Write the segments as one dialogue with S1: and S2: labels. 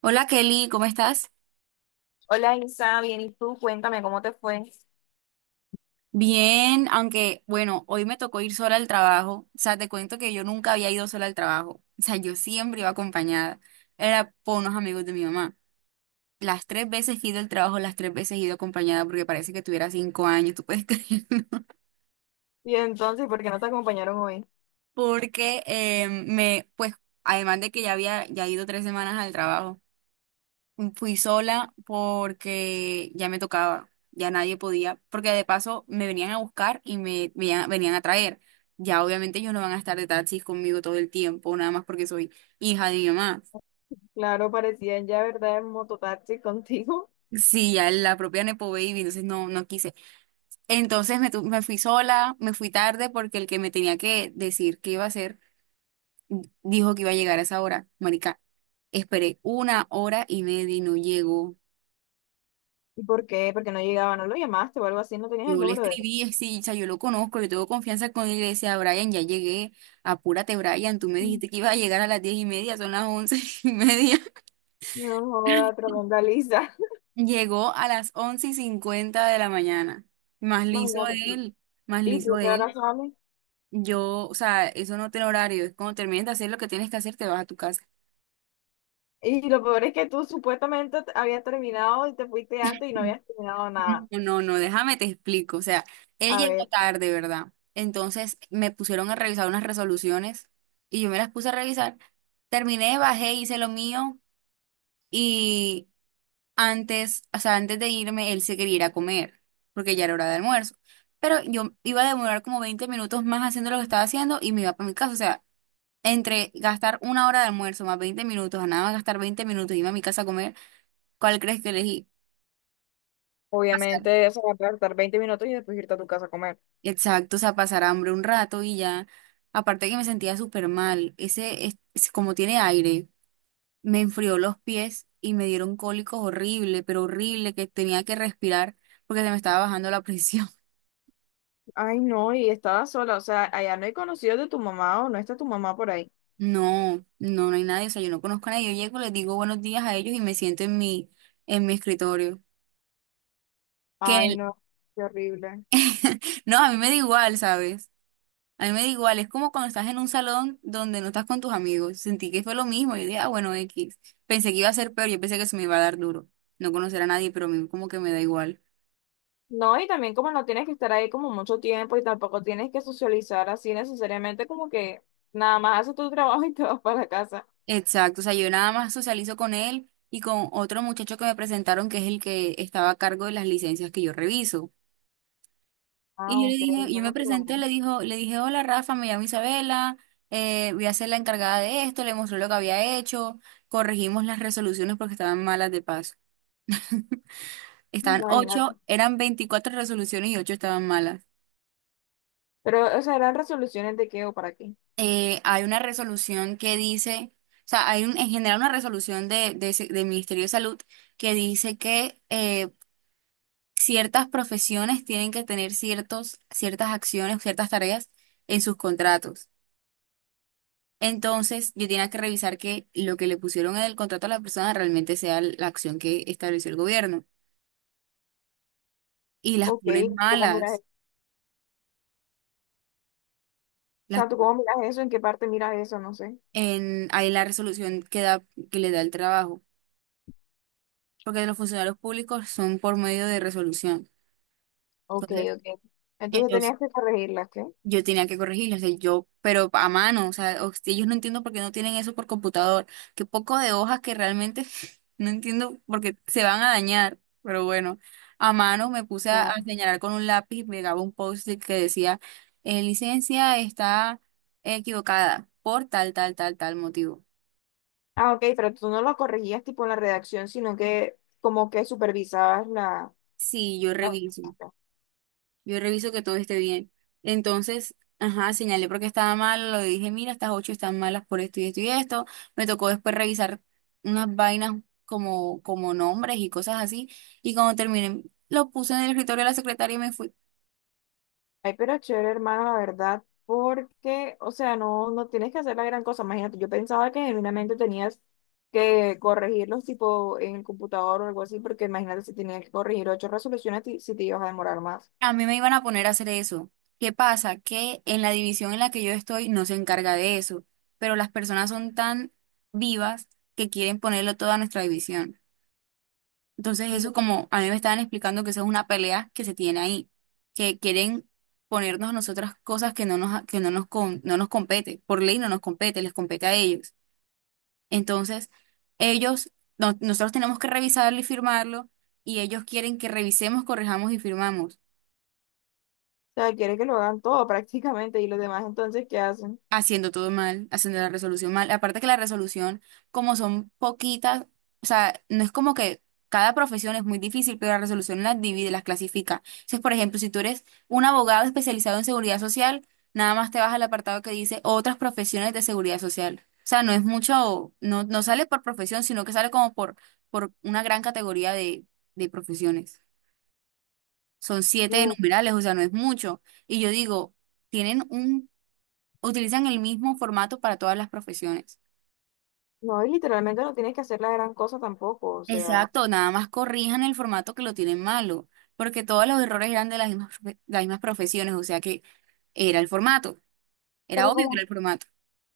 S1: Hola Kelly, ¿cómo estás?
S2: Hola Isa, bien, ¿y tú? Cuéntame cómo te fue.
S1: Bien, aunque bueno, hoy me tocó ir sola al trabajo. O sea, te cuento que yo nunca había ido sola al trabajo. O sea, yo siempre iba acompañada. Era por unos amigos de mi mamá. Las tres veces que he ido al trabajo, las tres veces he ido acompañada porque parece que tuviera 5 años. ¿Tú puedes creerlo?
S2: Y entonces, ¿por qué no te acompañaron hoy?
S1: Porque además de que ya había ya ido 3 semanas al trabajo. Fui sola porque ya me tocaba, ya nadie podía, porque de paso me venían a buscar y venían a traer. Ya obviamente ellos no van a estar de taxis conmigo todo el tiempo, nada más porque soy hija de mi mamá.
S2: Claro, parecían ya, ¿verdad?, en mototaxi contigo.
S1: Sí, ya la propia Nepo Baby, entonces no, no quise. Entonces me fui sola, me fui tarde porque el que me tenía que decir qué iba a hacer dijo que iba a llegar a esa hora. Marica, esperé una hora y media y no llegó.
S2: ¿Y por qué? Porque no llegaba, no lo llamaste o algo así, no tenías el
S1: Yo le
S2: número de
S1: escribí, así, o sea, yo lo conozco, yo tengo confianza con él, y le decía: "Brian, ya llegué, apúrate. Brian, tú me
S2: él.
S1: dijiste que ibas a llegar a las 10:30, son las once y media".
S2: No, joda, tremenda lisa.
S1: Llegó a las 11:50 de la mañana. Más liso
S2: Imagínate.
S1: él, más
S2: ¿Y
S1: liso
S2: tú qué hora
S1: él.
S2: sales?
S1: Yo, o sea, eso no tiene horario, es cuando termines de hacer lo que tienes que hacer, te vas a tu casa.
S2: Y lo peor es que tú supuestamente habías terminado y te fuiste antes y no habías terminado nada.
S1: No, no, no, déjame te explico, o sea, él
S2: A
S1: llegó
S2: ver,
S1: tarde, ¿verdad? Entonces me pusieron a revisar unas resoluciones y yo me las puse a revisar. Terminé, bajé, hice lo mío. Y antes, o sea, antes de irme, él se quería ir a comer, porque ya era hora de almuerzo. Pero yo iba a demorar como 20 minutos más haciendo lo que estaba haciendo y me iba para mi casa. O sea, entre gastar una hora de almuerzo más 20 minutos, a nada más gastar 20 minutos y irme a mi casa a comer, ¿cuál crees que elegí? Pasar.
S2: obviamente, eso va a tardar 20 minutos y después irte a tu casa a comer.
S1: Exacto, o sea, pasar hambre un rato y ya. Aparte que me sentía súper mal. Como tiene aire, me enfrió los pies y me dieron cólicos horrible, pero horrible, que tenía que respirar porque se me estaba bajando la presión.
S2: Ay, no, y estaba sola, o sea, allá no hay conocidos de tu mamá o no está tu mamá por ahí.
S1: No, no, no hay nadie, o sea, yo no conozco a nadie. Yo llego, les digo buenos días a ellos y me siento en mi escritorio. Que
S2: Ay,
S1: el-
S2: no, qué horrible.
S1: no, a mí me da igual, ¿sabes? A mí me da igual, es como cuando estás en un salón donde no estás con tus amigos. Sentí que fue lo mismo, yo dije: "Ah, bueno, X". Pensé que iba a ser peor, yo pensé que se me iba a dar duro. No conocer a nadie, pero a mí como que me da igual.
S2: No, y también como no tienes que estar ahí como mucho tiempo y tampoco tienes que socializar así necesariamente, como que nada más haces tu trabajo y te vas para la casa.
S1: Exacto, o sea, yo nada más socializo con él y con otro muchacho que me presentaron, que es el que estaba a cargo de las licencias que yo reviso.
S2: Ah,
S1: Y yo le
S2: ok,
S1: dije, yo me
S2: bueno, por lo
S1: presenté,
S2: menos,
S1: le dijo, le dije: "Hola Rafa, me llamo Isabela, voy a ser la encargada de esto". Le mostré lo que había hecho, corregimos las resoluciones porque estaban malas de paso. Estaban
S2: imagínate.
S1: ocho, eran 24 resoluciones y ocho estaban malas.
S2: Pero, o sea, ¿eran resoluciones de qué o para qué?
S1: Hay una resolución que dice, o sea, en general una resolución del Ministerio de Salud que dice que ciertas profesiones tienen que tener ciertos, ciertas acciones, ciertas tareas en sus contratos. Entonces, yo tenía que revisar que lo que le pusieron en el contrato a la persona realmente sea la acción que estableció el gobierno. Y las
S2: Ok,
S1: ponen
S2: ¿cómo miras
S1: malas.
S2: eso? O
S1: Las,
S2: sea, ¿tú cómo miras eso? ¿En qué parte miras eso? No sé.
S1: Ahí la resolución que da, que le da el trabajo. Porque los funcionarios públicos son por medio de resolución.
S2: Ok, ok. Entonces
S1: Entonces,
S2: tenías que corregirlas, ¿qué?
S1: yo tenía que corregirlo, o sea, yo, pero a mano, o sea, si ellos no entiendo por qué no tienen eso por computador. Qué poco de hojas que realmente no entiendo porque se van a dañar, pero bueno, a mano me puse a
S2: Ah,
S1: señalar con un lápiz y pegaba un post-it que decía: Licencia está equivocada por tal, tal, tal, tal motivo".
S2: ah, ok, pero tú no lo corregías tipo en la redacción, sino que como que supervisabas la...
S1: Sí, yo
S2: la-
S1: reviso. Yo reviso que todo esté bien. Entonces, ajá, señalé porque estaba mal, lo dije: "Mira, estas ocho están malas por esto y esto y esto". Me tocó después revisar unas vainas como, como nombres y cosas así. Y cuando terminé, lo puse en el escritorio de la secretaria y me fui.
S2: Ay, pero chévere, hermano, la verdad, porque, o sea, no, no tienes que hacer la gran cosa. Imagínate, yo pensaba que genuinamente tenías que corregirlos tipo en el computador o algo así, porque imagínate si tenías que corregir 8 resoluciones, si te ibas a demorar más.
S1: A mí me iban a poner a hacer eso. ¿Qué pasa? Que en la división en la que yo estoy no se encarga de eso, pero las personas son tan vivas que quieren ponerlo todo a nuestra división. Entonces
S2: O
S1: eso como a mí me estaban explicando, que eso es una pelea que se tiene ahí, que quieren ponernos a nosotras cosas que no nos compete, por ley no nos compete, les compete a ellos. Entonces ellos, nosotros tenemos que revisarlo y firmarlo y ellos quieren que revisemos, corrijamos y firmamos.
S2: sea, quieres que lo hagan todo prácticamente y los demás entonces, ¿qué hacen?
S1: Haciendo todo mal, haciendo la resolución mal. Aparte que la resolución, como son poquitas, o sea, no es como que cada profesión es muy difícil, pero la resolución las divide, las clasifica. Entonces, por ejemplo, si tú eres un abogado especializado en seguridad social, nada más te vas al apartado que dice otras profesiones de seguridad social. O sea, no es mucho, no, no sale por profesión, sino que sale como por una gran categoría de profesiones. Son siete
S2: Mm,
S1: numerales, o sea, no es mucho. Y yo digo, tienen un utilizan el mismo formato para todas las profesiones.
S2: no, y literalmente no tienes que hacer la gran cosa tampoco, o sea.
S1: Exacto, nada más corrijan el formato que lo tienen malo, porque todos los errores eran de las mismas, las mismas profesiones, o sea que era el formato, era
S2: Pero
S1: obvio que era
S2: como
S1: el formato.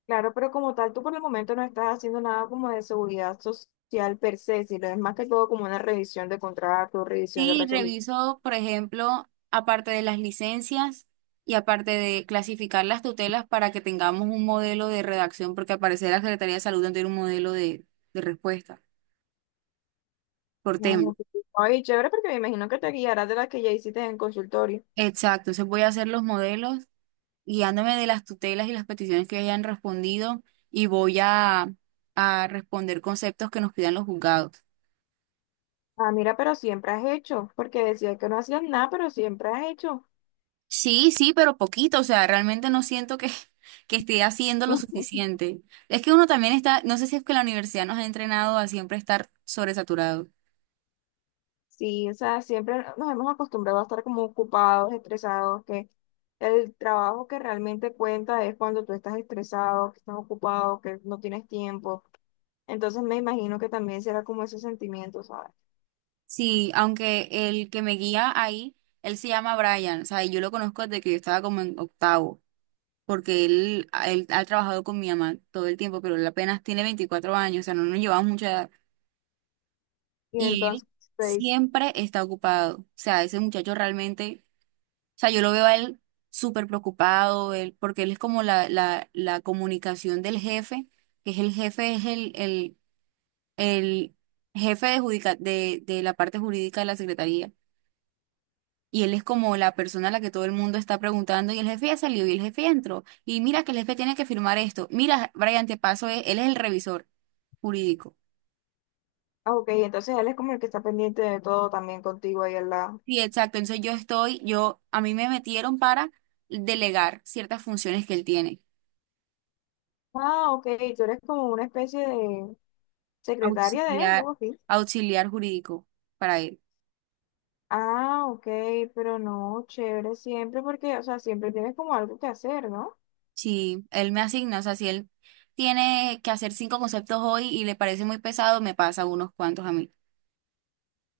S2: claro, pero como tal, tú por el momento no estás haciendo nada como de seguridad social per se, sino es más que todo como una revisión de contrato, revisión de
S1: Sí,
S2: resolución.
S1: reviso, por ejemplo, aparte de las licencias y aparte de clasificar las tutelas para que tengamos un modelo de redacción, porque al parecer la Secretaría de Salud no tiene un modelo de respuesta por tema.
S2: Ay, chévere, porque me imagino que te guiarás de las que ya hiciste en consultorio.
S1: Exacto, entonces voy a hacer los modelos guiándome de las tutelas y las peticiones que hayan respondido y voy a responder conceptos que nos pidan los juzgados.
S2: Ah, mira, pero siempre has hecho, porque decías que no hacías nada, pero siempre has hecho.
S1: Sí, sí, pero poquito, o sea, realmente no siento que, que esté haciendo lo suficiente. Es que uno también está, no sé si es que la universidad nos ha entrenado a siempre estar sobresaturado.
S2: Sí, o sea, siempre nos hemos acostumbrado a estar como ocupados, estresados, que el trabajo que realmente cuenta es cuando tú estás estresado, que estás ocupado, que no tienes tiempo. Entonces me imagino que también será como ese sentimiento, ¿sabes?
S1: Sí, aunque el que me guía ahí, él se llama Brian, o sea, y yo lo conozco desde que yo estaba como en octavo, porque él ha trabajado con mi mamá todo el tiempo, pero él apenas tiene 24 años, o sea, no nos llevamos mucho.
S2: Y
S1: Y él
S2: entonces te dice,
S1: siempre está ocupado. O sea, ese muchacho realmente, o sea, yo lo veo a él súper preocupado, él, porque él es como la comunicación del jefe, que es el jefe, es el jefe de la parte jurídica de la secretaría. Y él es como la persona a la que todo el mundo está preguntando, y el jefe ya salió, y el jefe ya entró. Y mira que el jefe tiene que firmar esto. Mira, Brian, te paso, él es el revisor jurídico.
S2: ah, ok, entonces él es como el que está pendiente de todo también contigo ahí al lado.
S1: Sí, exacto. Entonces yo estoy, yo, a mí me metieron para delegar ciertas funciones que él tiene,
S2: Ah, ok, tú eres como una especie de secretaria de él,
S1: auxiliar,
S2: algo así.
S1: auxiliar jurídico para él.
S2: Ah, ok, pero no, chévere siempre porque, o sea, siempre tienes como algo que hacer, ¿no?
S1: Sí, él me asigna, o sea, si él tiene que hacer cinco conceptos hoy y le parece muy pesado, me pasa unos cuantos a mí.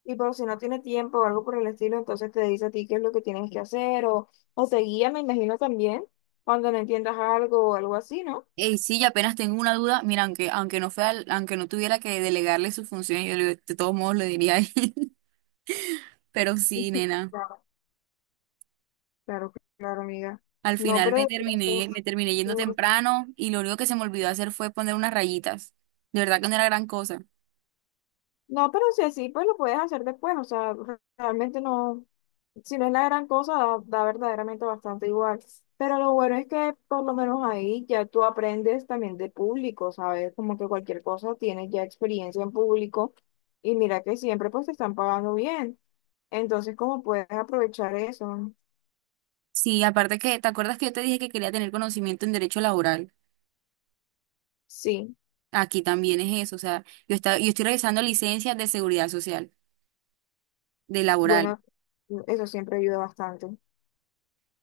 S2: Y por si no tiene tiempo o algo por el estilo, entonces te dice a ti qué es lo que tienes que hacer o te guía, me imagino también, cuando no entiendas algo o algo así, ¿no?
S1: Y sí, yo apenas tengo una duda, mira, aunque, aunque no fuera, aunque no tuviera que delegarle sus funciones, de todos modos lo diría ahí. Pero sí, nena.
S2: Claro, claro, amiga.
S1: Al
S2: No,
S1: final me
S2: pero
S1: terminé, me terminé yendo temprano y lo único que se me olvidó hacer fue poner unas rayitas. De verdad que no era gran cosa.
S2: no, pero si así, pues lo puedes hacer después. O sea, realmente no, si no es la gran cosa, da, da verdaderamente bastante igual. Pero lo bueno es que por lo menos ahí ya tú aprendes también de público, ¿sabes? Como que cualquier cosa tienes ya experiencia en público y mira que siempre pues te están pagando bien. Entonces, ¿cómo puedes aprovechar eso?
S1: Sí, aparte que, ¿te acuerdas que yo te dije que quería tener conocimiento en derecho laboral?
S2: Sí,
S1: Aquí también es eso, o sea, yo estoy revisando licencias de seguridad social, de laboral.
S2: bueno, eso siempre ayuda bastante.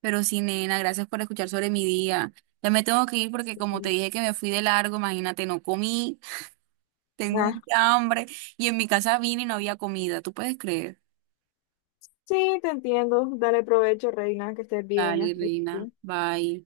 S1: Pero sí, nena, gracias por escuchar sobre mi día. Ya me tengo que ir porque como te dije que me fui de largo, imagínate, no comí, tengo mucha hambre y en mi casa vine y no había comida, ¿tú puedes creer?
S2: Sí, te entiendo. Dale provecho, Reina, que estés bien.
S1: Dale,
S2: Hasta
S1: reina,
S2: luego.
S1: bye.